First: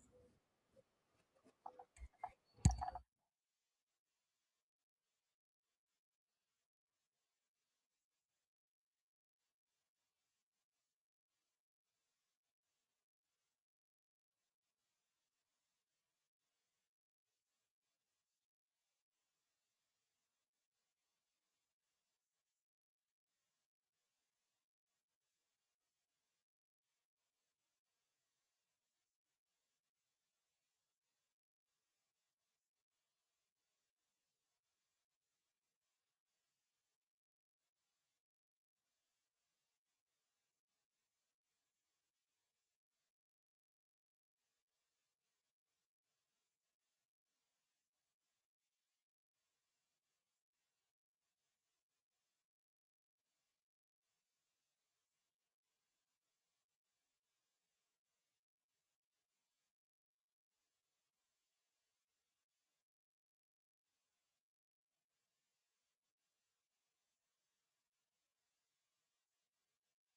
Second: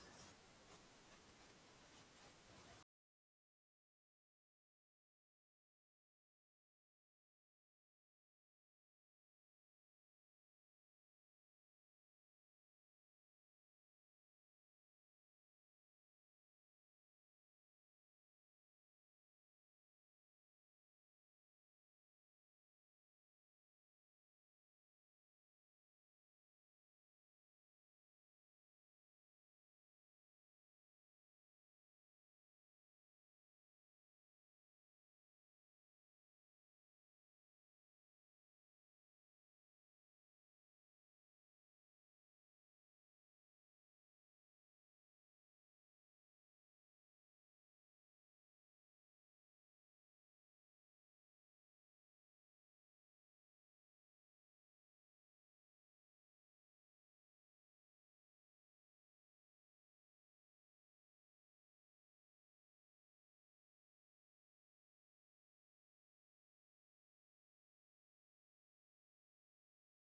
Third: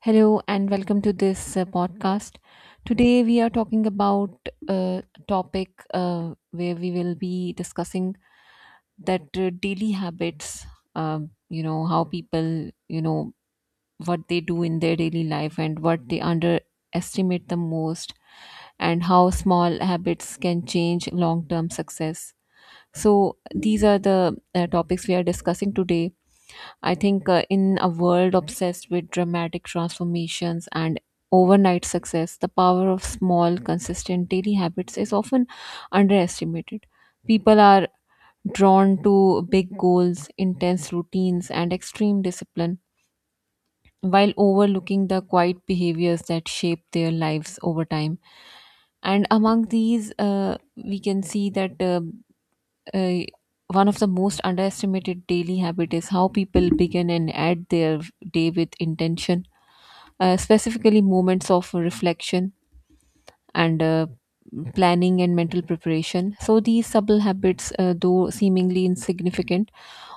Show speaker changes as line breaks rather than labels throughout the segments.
Hello and welcome to this podcast. Today we are talking about a topic where we will be discussing that daily habits, how people, what they do in their daily life and what they underestimate the most, and how small habits can change long term success. So, these are the topics we are discussing today. I think in a world obsessed with dramatic transformations and overnight success, the power of small, consistent daily habits is often underestimated. People are drawn to big goals, intense routines, and extreme discipline, while overlooking the quiet behaviors that shape their lives over time. And among these, we can see that. Uh, one of the most underestimated daily habit is how people begin and add their day with intention, specifically moments of reflection and planning and mental preparation. So these subtle habits, though seemingly insignificant,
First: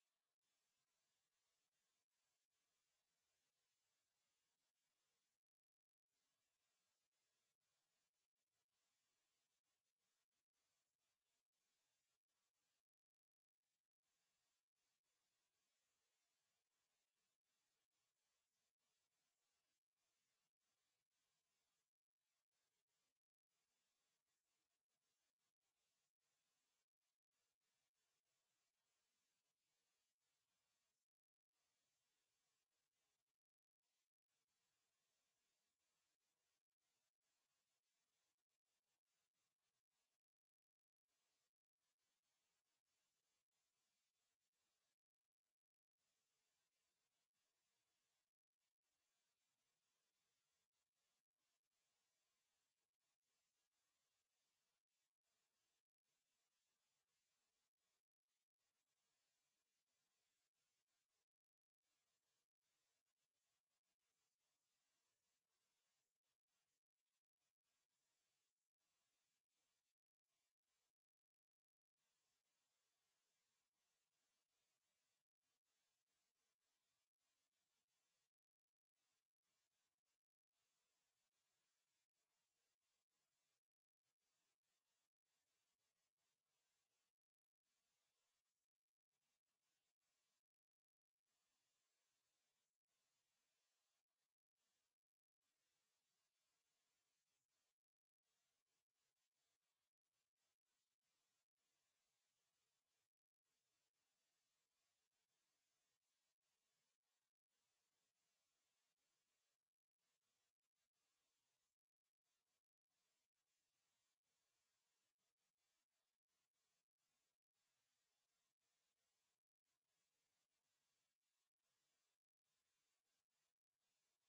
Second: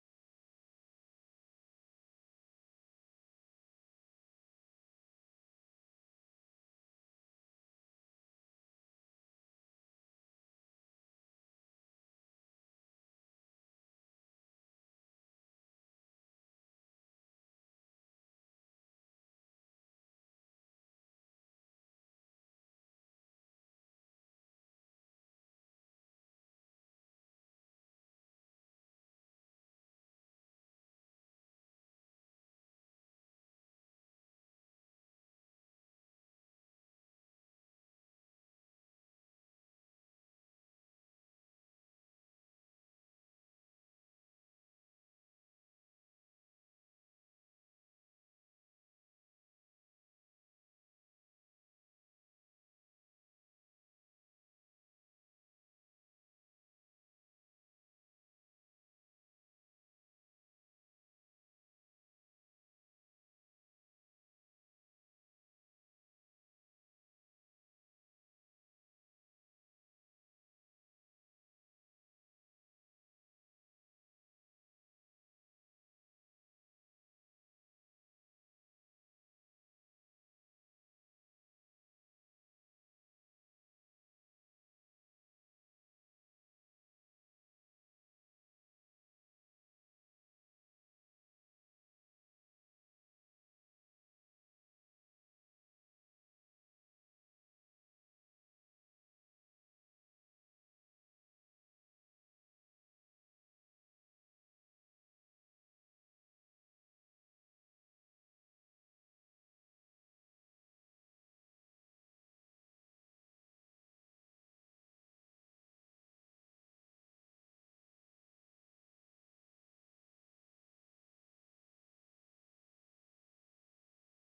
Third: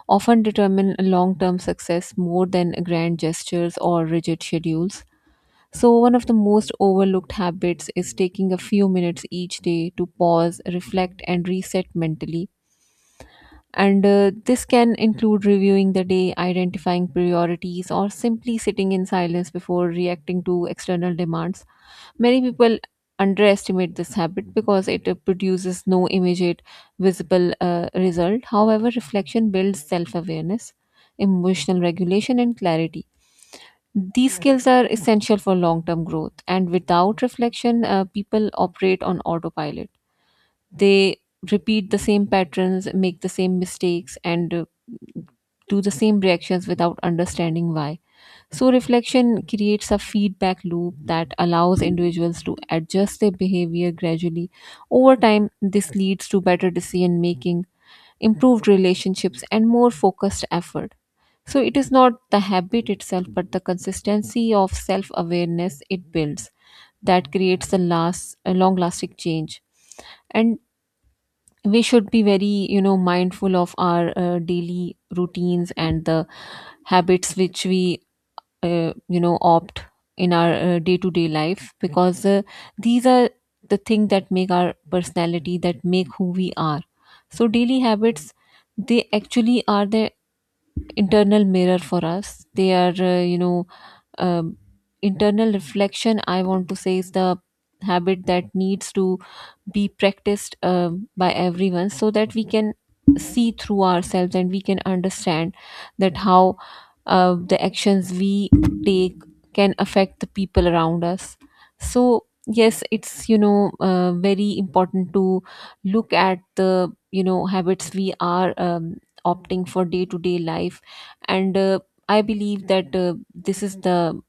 often determine long-term success more than grand gestures or rigid schedules. So one of the most overlooked habits is taking a few minutes each day to pause, reflect, and reset mentally. And this can include reviewing the day, identifying priorities, or simply sitting in silence before reacting to external demands. Many people underestimate this habit because it produces no immediate visible result. However, reflection builds self awareness, emotional regulation, and clarity. These skills are essential for long term growth, and without reflection, people operate on autopilot. They repeat the same patterns, make the same mistakes, and do the same reactions without understanding why. So, reflection creates a feedback loop that allows individuals to adjust their behavior gradually. Over time, this leads to better decision making, improved relationships, and more focused effort. So, it is not the habit itself, but the consistency of self awareness it builds that creates the last, long lasting change. And we should be very mindful of our daily routines and the habits which we opt in our day-to-day life, because these are the thing that make our personality, that make who we are. So daily habits, they actually are the internal mirror for us. They are um, internal reflection, I want to say, is the habit that needs to be practiced by everyone, so that we can see through ourselves and we can understand that how the actions we take can affect the people around us. So yes, it's very important to look at the habits we are opting for day to day life. And I believe that this is the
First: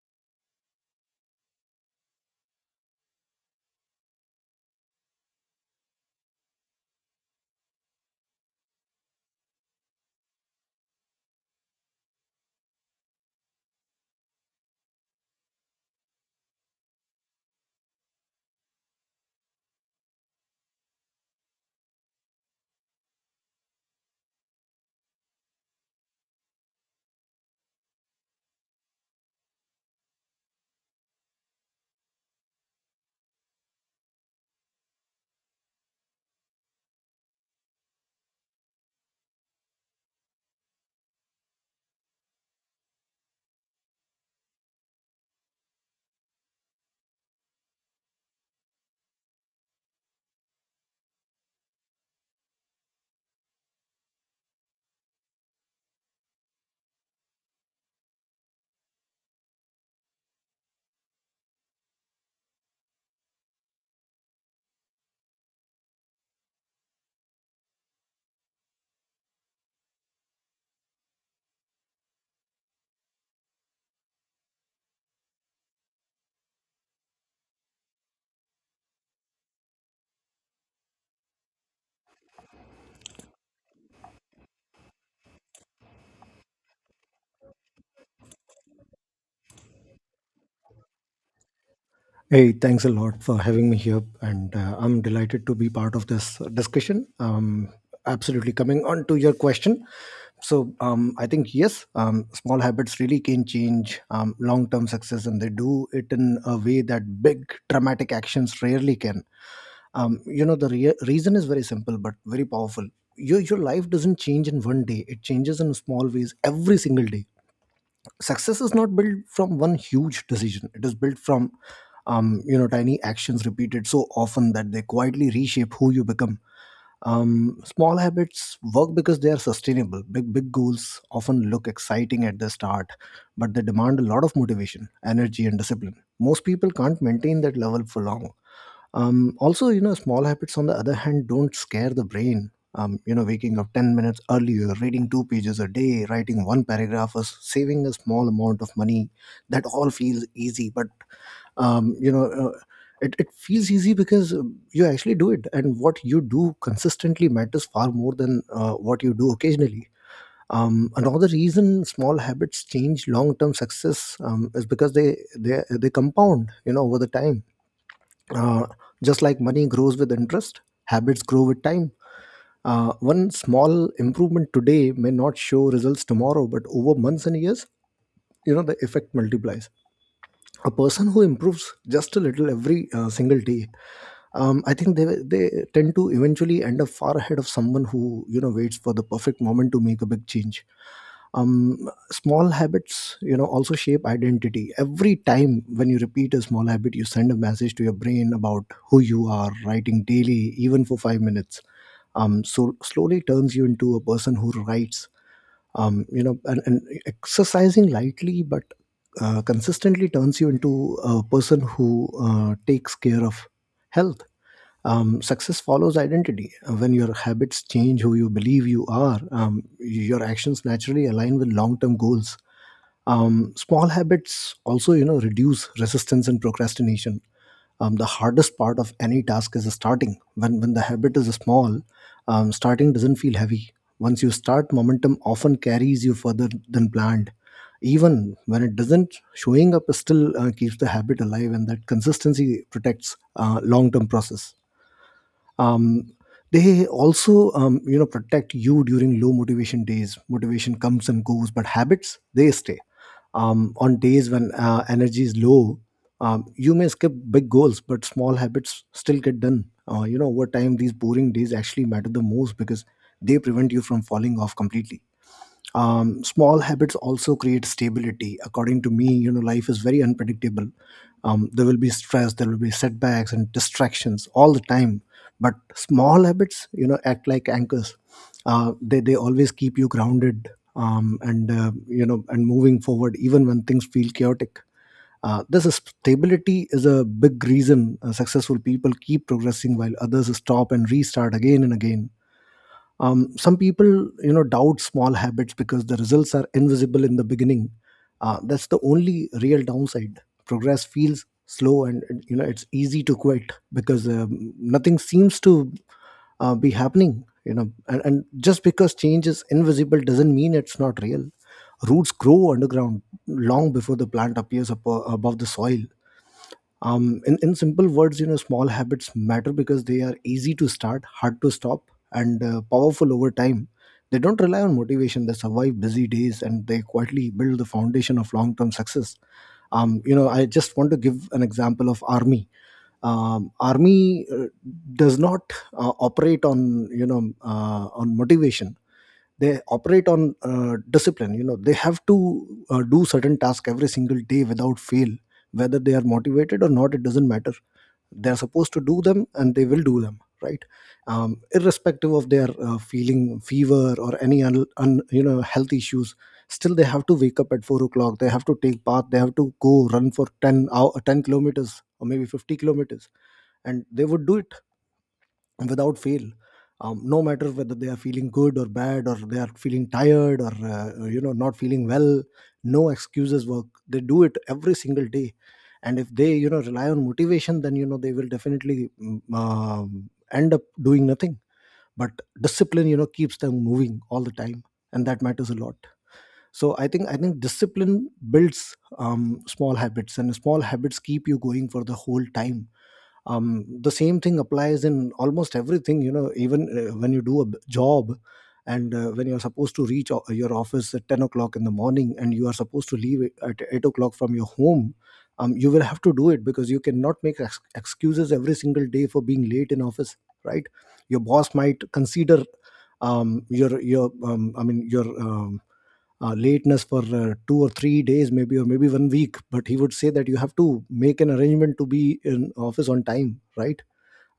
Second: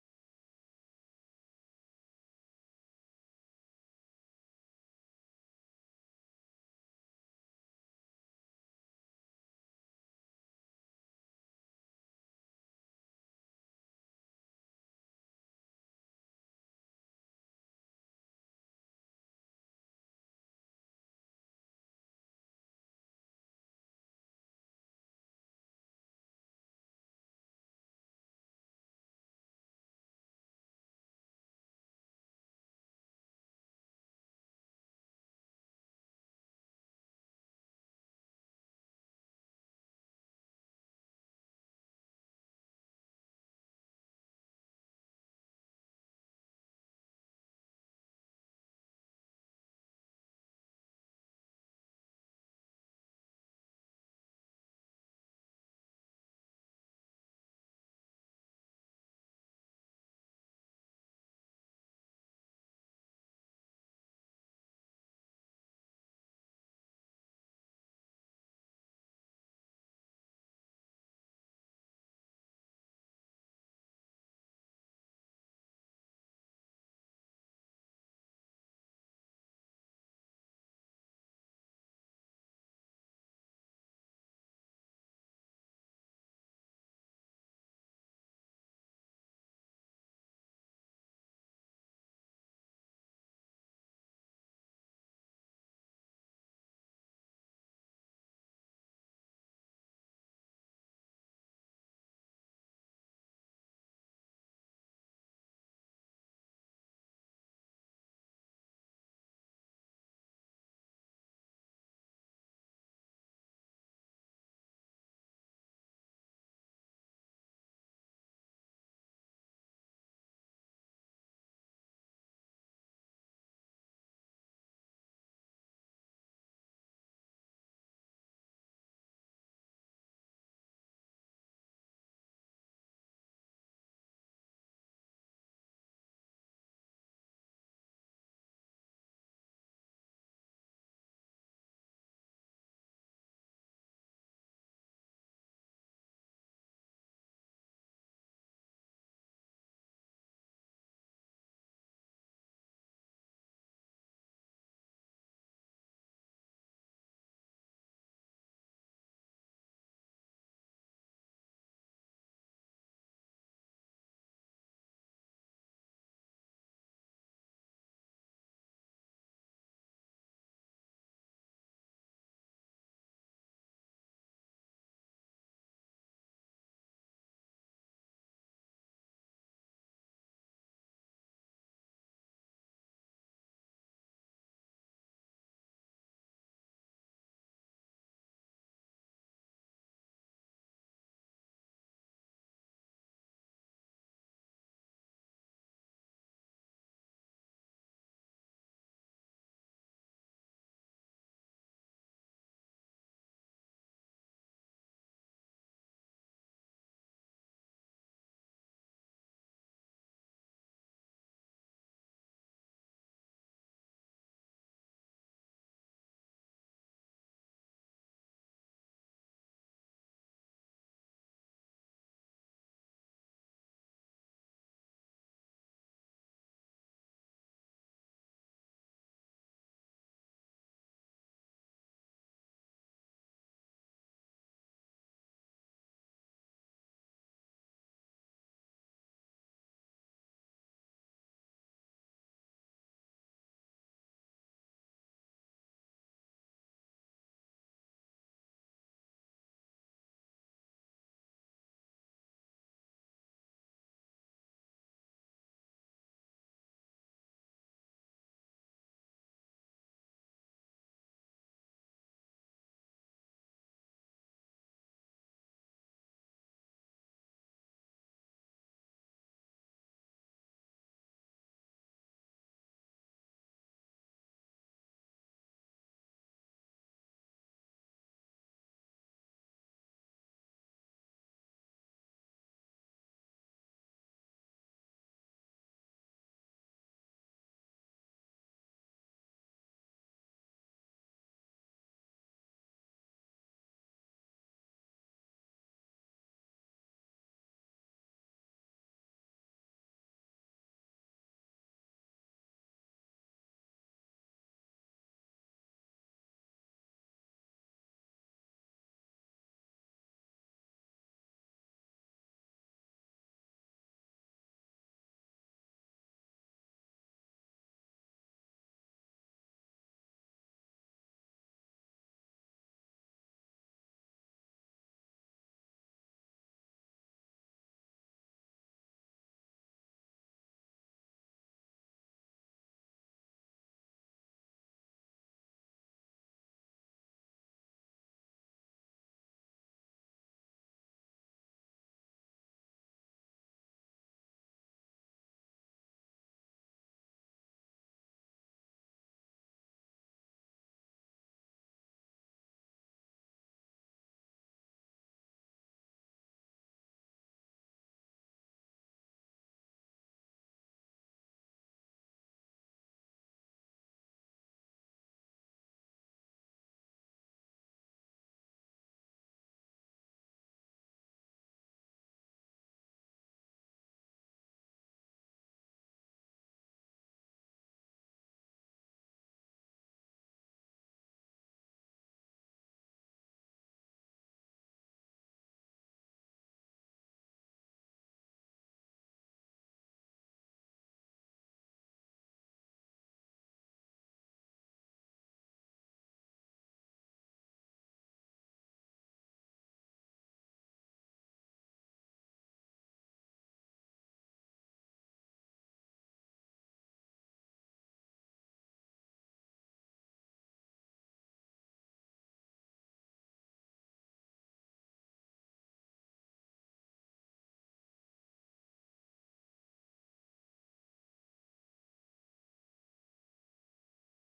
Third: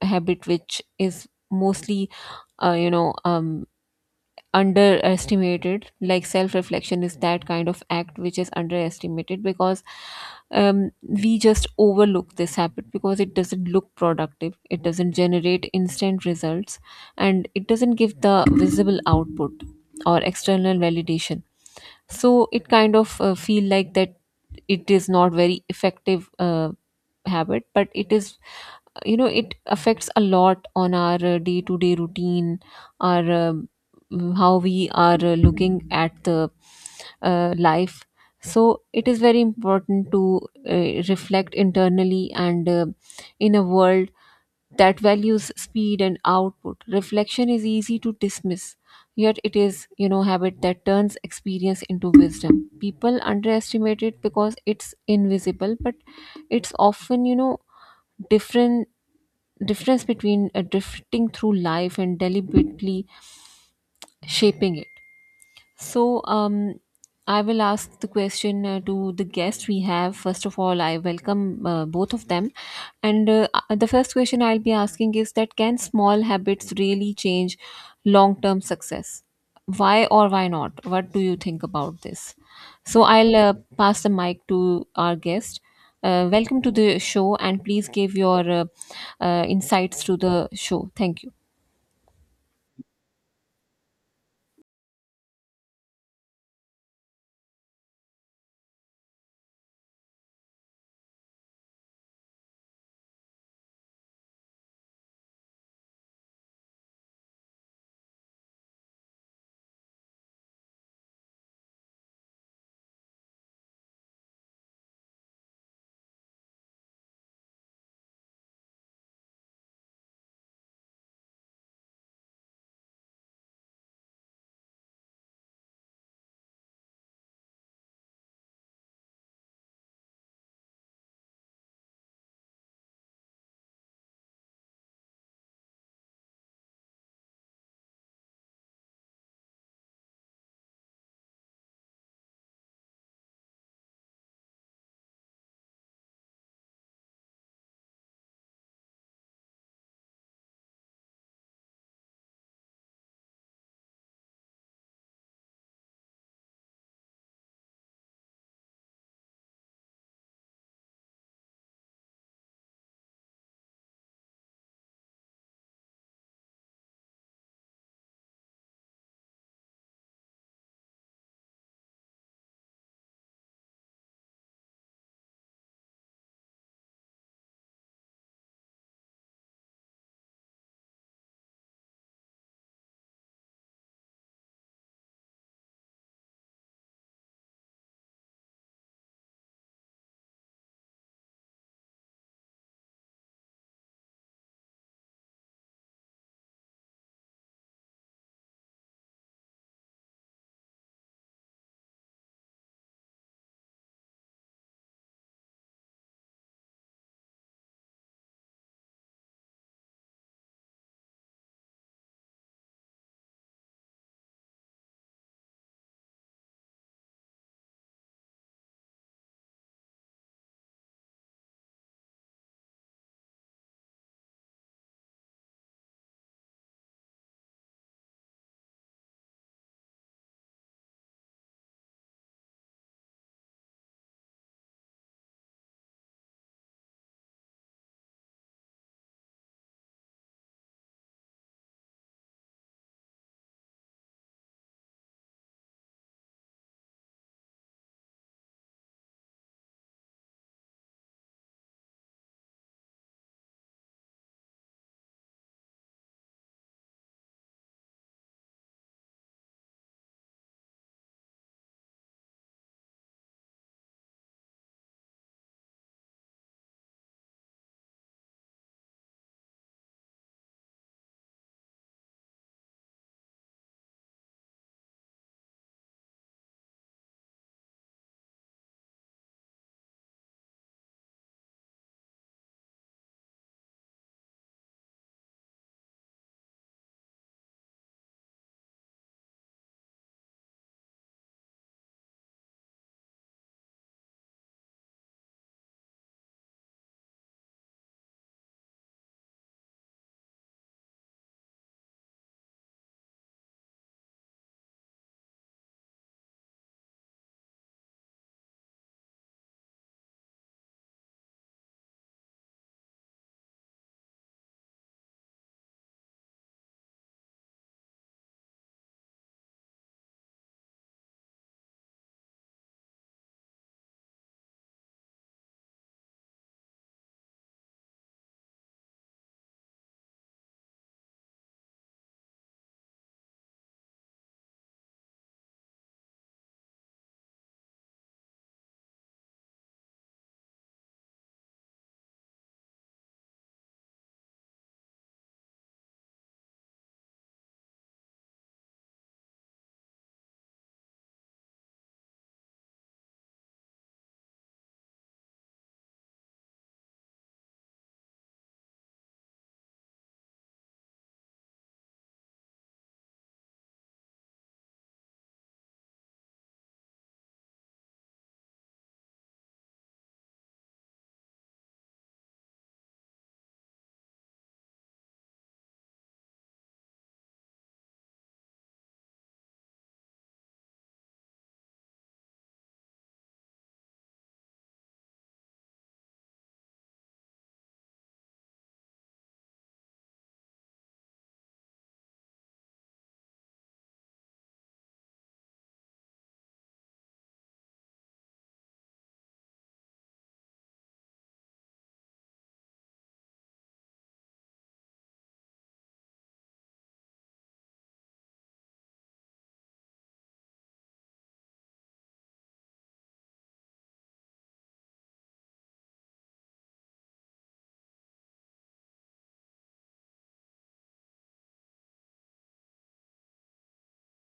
habit which is mostly uh, you know um, underestimated. Like, self reflection is that kind of act which is underestimated because we just overlook this habit because it doesn't look productive, it doesn't generate instant results, and it doesn't give the visible output or external validation. So it kind of feel like that it is not very effective habit, but it is, it affects a lot on our day to day routine, our how we are looking at the life. So it is very important to reflect internally. And in a world that values speed and output, reflection is easy to dismiss, yet it is, habit that turns experience into wisdom. People underestimate it because it's invisible, but it's often, different difference between drifting through life and deliberately shaping it. So, I will ask the question to the guests we have. First of all, I welcome both of them. And the first question I'll be asking is that can small habits really change long term success? Why or why not? What do you think about this? So, I'll pass the mic to our guest. Welcome to the show and please give your insights to the show. Thank you.
Hey, thanks a lot for having me here, and I'm delighted to be part of this discussion. Absolutely, coming on to your question, I think yes, small habits really can change long-term success, and they do it in a way that big dramatic actions rarely can. You know, the reason is very simple but very powerful. Your life doesn't change in 1 day; it changes in small ways every single day. Success is not built from one huge decision, it is built from you know, tiny actions repeated so often that they quietly reshape who you become. Small habits work because they are sustainable. Big goals often look exciting at the start, but they demand a lot of motivation, energy and discipline. Most people can't maintain that level for long. Also, you know, small habits on the other hand don't scare the brain. You know, waking up 10 minutes earlier, reading two pages a day, writing one paragraph, or saving a small amount of money, that all feels easy. But, um, you know, uh, it, it feels easy because you actually do it. And what you do consistently matters far more than what you do occasionally. Another reason small habits change long-term success is because they compound, you know, over the time. Uh, just like money grows with interest, habits grow with time. One small improvement today may not show results tomorrow, but over months and years, you know, the effect multiplies. A person who improves just a little every single day, I think they tend to eventually end up far ahead of someone who, you know, waits for the perfect moment to make a big change. Small habits, you know, also shape identity. Every time when you repeat a small habit, you send a message to your brain about who you are. Writing daily, even for 5 minutes, so slowly turns you into a person who writes. You know, and exercising lightly but consistently turns you into a person who takes care of health. Success follows identity. When your habits change who you believe you are, your actions naturally align with long-term goals. Small habits also, you know, reduce resistance and procrastination. The hardest part of any task is starting. When the habit is small, starting doesn't feel heavy. Once you start, momentum often carries you further than planned. Even when it doesn't, showing up still keeps the habit alive, and that consistency protects long-term process. um, they also, you know, protect you during low motivation days. Motivation comes and goes, but habits, they stay. On days when energy is low, you may skip big goals but small habits still get done. You know, over time these boring days actually matter the most, because they prevent you from falling off completely. Small habits also create stability. According to me, you know, life is very unpredictable. There will be stress, there will be setbacks and distractions all the time, but small habits, you know, act like anchors. They always keep you grounded and you know, and moving forward even when things feel chaotic. Uh, this is stability is a big reason successful people keep progressing while others stop and restart again and again. Some people, you know, doubt small habits because the results are invisible in the beginning. That's the only real downside. Progress feels slow, and you know, it's easy to quit because nothing seems to be happening. You know, and just because change is invisible doesn't mean it's not real. Roots grow underground long before the plant appears up above the soil. In simple words, you know, small habits matter because they are easy to start, hard to stop, and powerful over time. They don't rely on motivation, they survive busy days, and they quietly build the foundation of long-term success. You know, I just want to give an example of army. Army does not operate on, you know, on motivation. They operate on discipline. You know, they have to do certain task every single day without fail, whether they are motivated or not, it doesn't matter. They are supposed to do them and they will do them, right? Irrespective of their feeling fever or any you know, health issues, still they have to wake up at 4 o'clock, they have to take bath, they have to go run for 10 kilometers or maybe 50 kilometers, and they would do it without fail. No matter whether they are feeling good or bad, or they are feeling tired or you know, not feeling well, no excuses work. They do it every single day. And if they, you know, rely on motivation, then you know, they will definitely end up doing nothing. But discipline, you know, keeps them moving all the time, and that matters a lot. So I think discipline builds small habits, and small habits keep you going for the whole time. The same thing applies in almost everything. You know, even when you do a job, and when you're supposed to reach your office at 10 o'clock in the morning and you are supposed to leave it at 8 o'clock from your home, you will have to do it, because you cannot make excuses every single day for being late in office, right? Your boss might consider, your I mean your lateness for 2 or 3 days maybe, or maybe 1 week, but he would say that you have to make an arrangement to be in office on time, right?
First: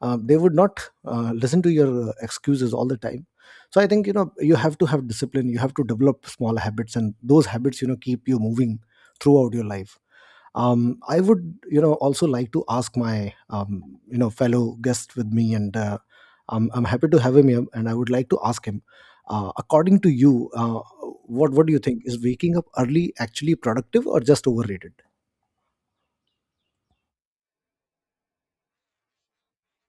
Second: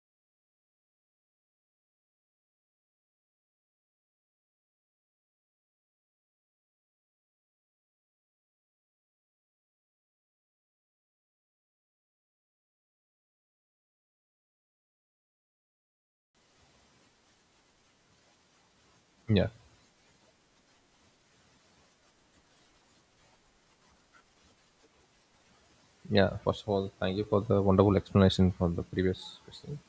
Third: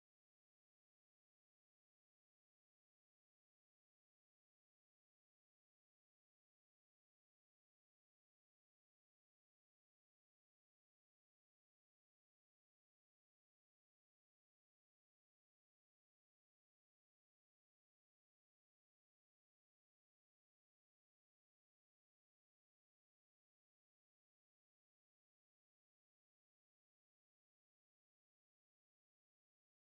They would not listen to your excuses all the time. So I think, you know, you have to have discipline, you have to develop small habits, and those habits, you know, keep you moving throughout your life. I would, you know, also like to ask my you know, fellow guest with me, and I'm happy to have him here, and I would like to ask him,
Yeah,
according to you, what do you think, is waking up early actually productive or just overrated?
yeah. First of all, thank you for the wonderful explanation for the previous question.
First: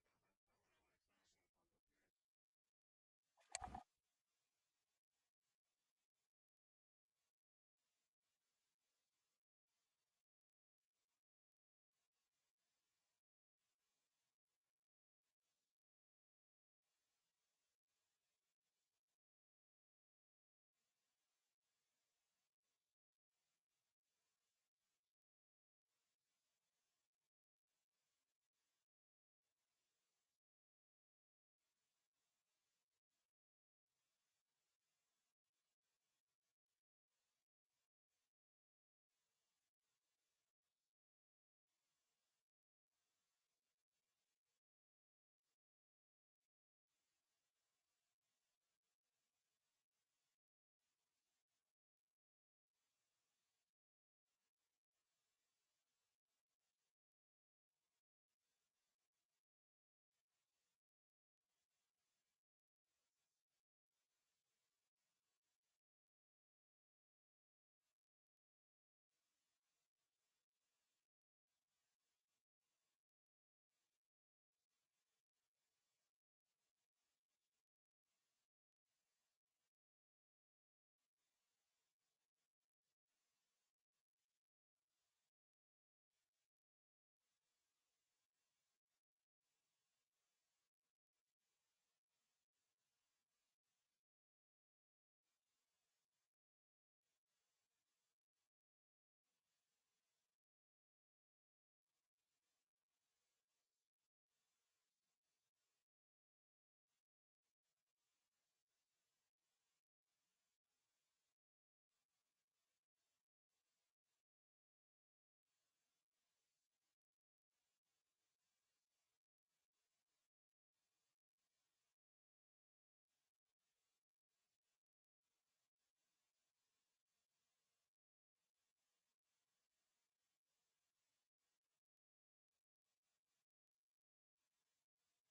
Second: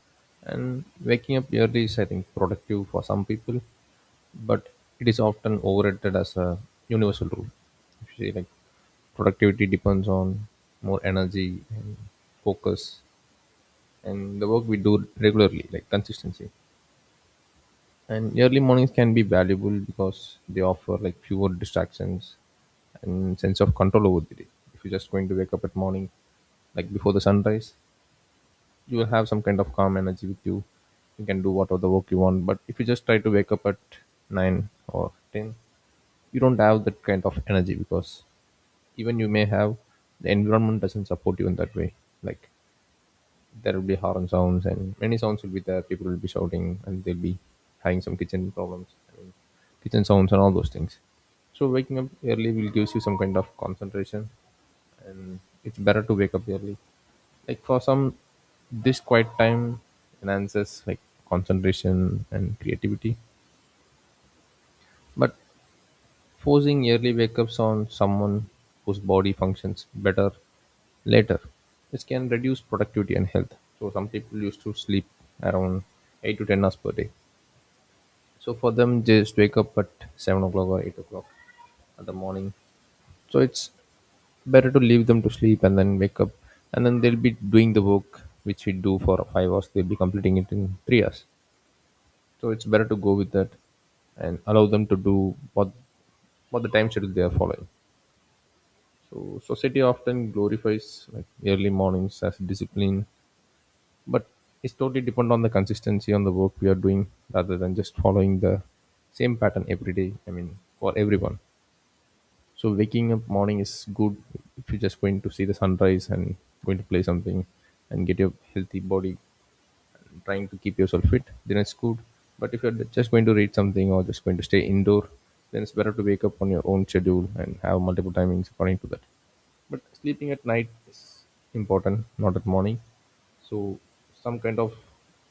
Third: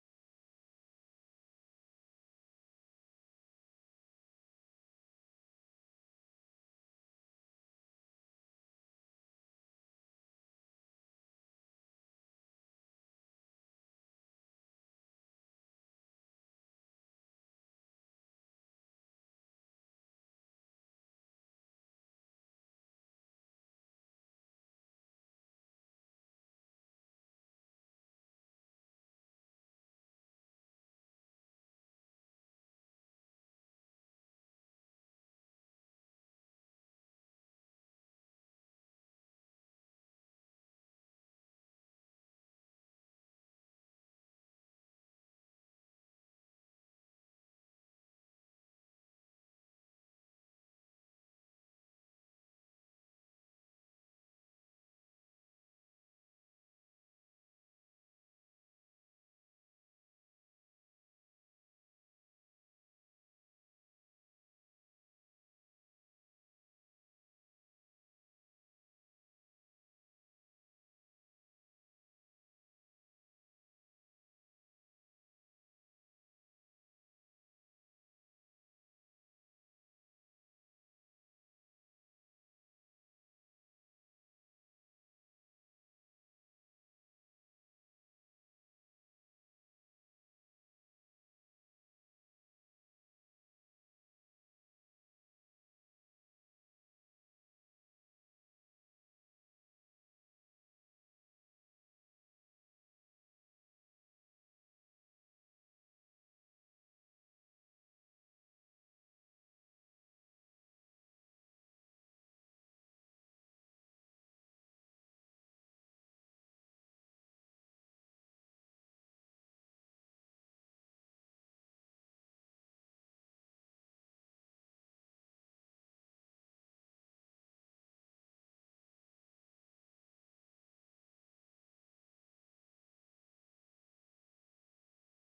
And waking up early is, I think, productive for some people, but it is often overrated as a universal rule. If you say like productivity depends on more energy and focus and the work we do regularly, like consistency. And early mornings can be valuable because they offer like fewer distractions and sense of control over the day. If you're just going to wake up at morning, like before the sunrise, you will have some kind of calm energy with you. You can do whatever the work you want. But if you just try to wake up at 9 or 10, you don't have that kind of energy because even you may have the environment doesn't support you in that way. Like there will be horn sounds and many sounds will be there. People will be shouting and they'll be having some kitchen problems, I mean, kitchen sounds and all those things. So waking up early will gives you some kind of concentration, and it's better to wake up early. Like for some, this quiet time enhances like concentration and creativity. But forcing early wake ups on someone whose body functions better later, this can reduce productivity and health. So some people used to sleep around 8 to 10 hours per day. So for them, just wake up at 7 o'clock or 8 o'clock in the morning. So it's better to leave them to sleep and then wake up, and then they'll be doing the work which we do for 5 hours. They'll be completing it in 3 hours. So it's better to go with that and allow them to do what the time schedule they are following. So society often glorifies like early mornings as discipline, but it's totally depend on the consistency on the work we are doing rather than just following the same pattern every day, I mean for everyone. So waking up morning is good if you're just going to see the sunrise and going to play something and get your healthy body and trying to keep yourself fit, then it's good. But if you're just going to read something or just going to stay indoor, then it's better to wake up on your own schedule and have multiple timings according to that. But sleeping at night is important, not at morning. So some kind of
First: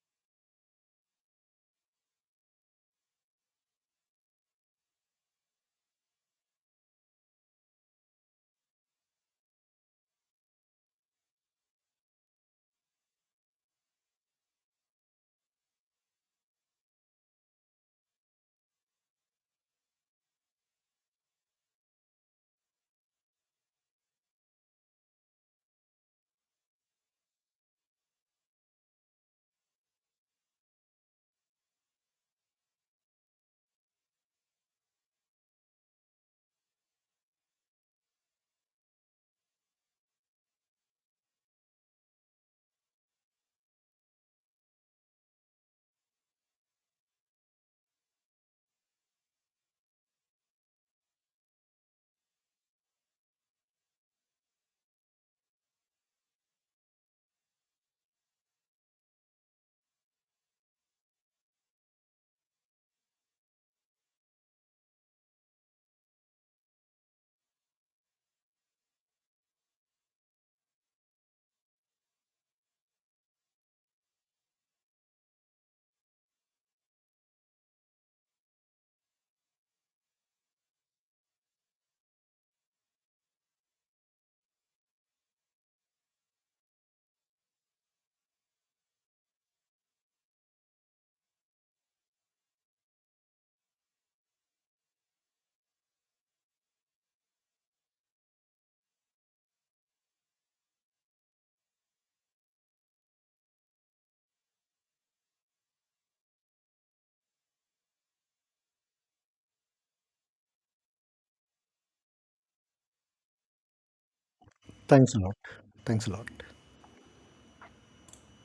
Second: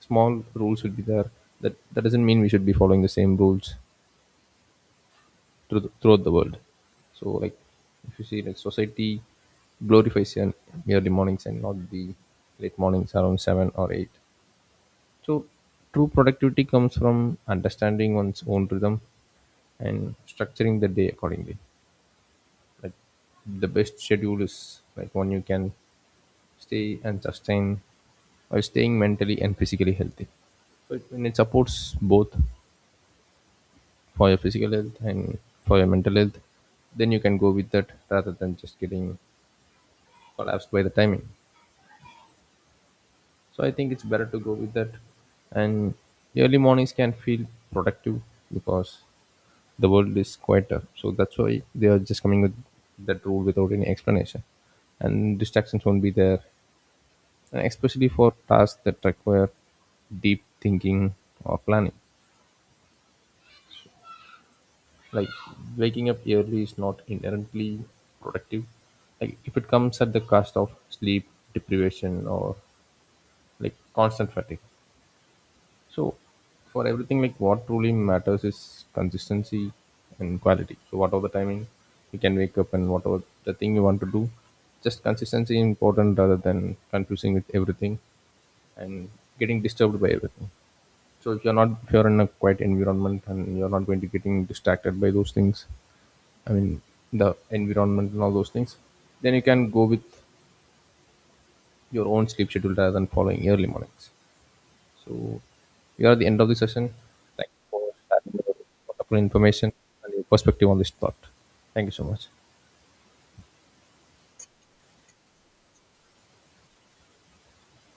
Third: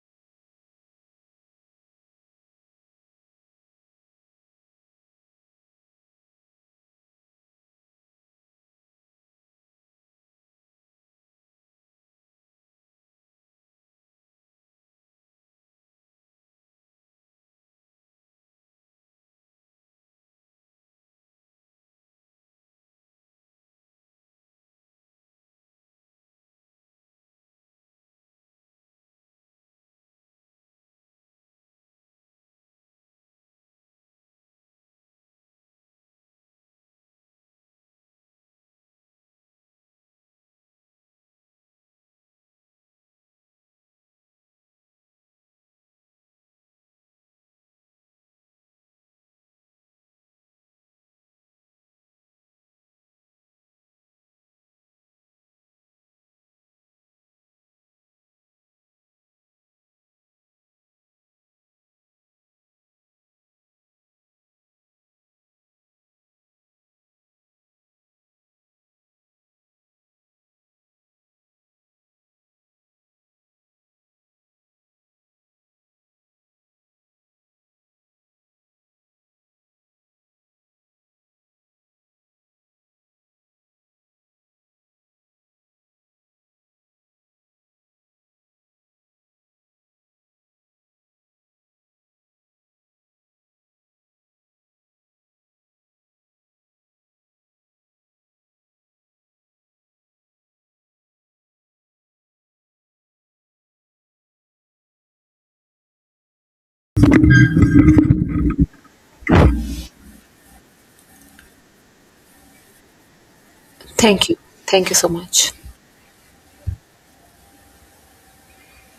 small rules should be there. That doesn't mean we should be following the same rules throughout the world. So like if you see like society glorifies an early mornings and not the late mornings around 7 or 8. So true productivity comes from understanding one's own rhythm and structuring the day accordingly. Like the best schedule is like one you can stay and sustain by staying mentally and physically healthy. So it, when it supports both for your physical health and for your mental health, then you can go with that rather than just getting collapsed by the timing. So I think it's better to go with that. And the early mornings can feel productive because the world is quieter. So that's why they are just coming with that rule without any explanation. And distractions won't be there, and especially for tasks that require deep thinking or planning, like waking up early is not inherently productive like if it comes at the cost of sleep deprivation or like constant fatigue. So for everything, like what truly matters is consistency and quality. So whatever the timing you can wake up and whatever the thing you want to do, just consistency important rather than confusing with everything and getting disturbed by everything. So if you're in a quiet environment and you're not going to getting distracted by those things, I mean the environment and all those things, then you can go with your own sleep schedule rather than following early mornings. So we are at the end of the session. Thank you for sharing your wonderful information and your perspective on this thought. Thank you so much.
Thank you. Thank you so
Thanks a lot.
much.
Thanks a lot.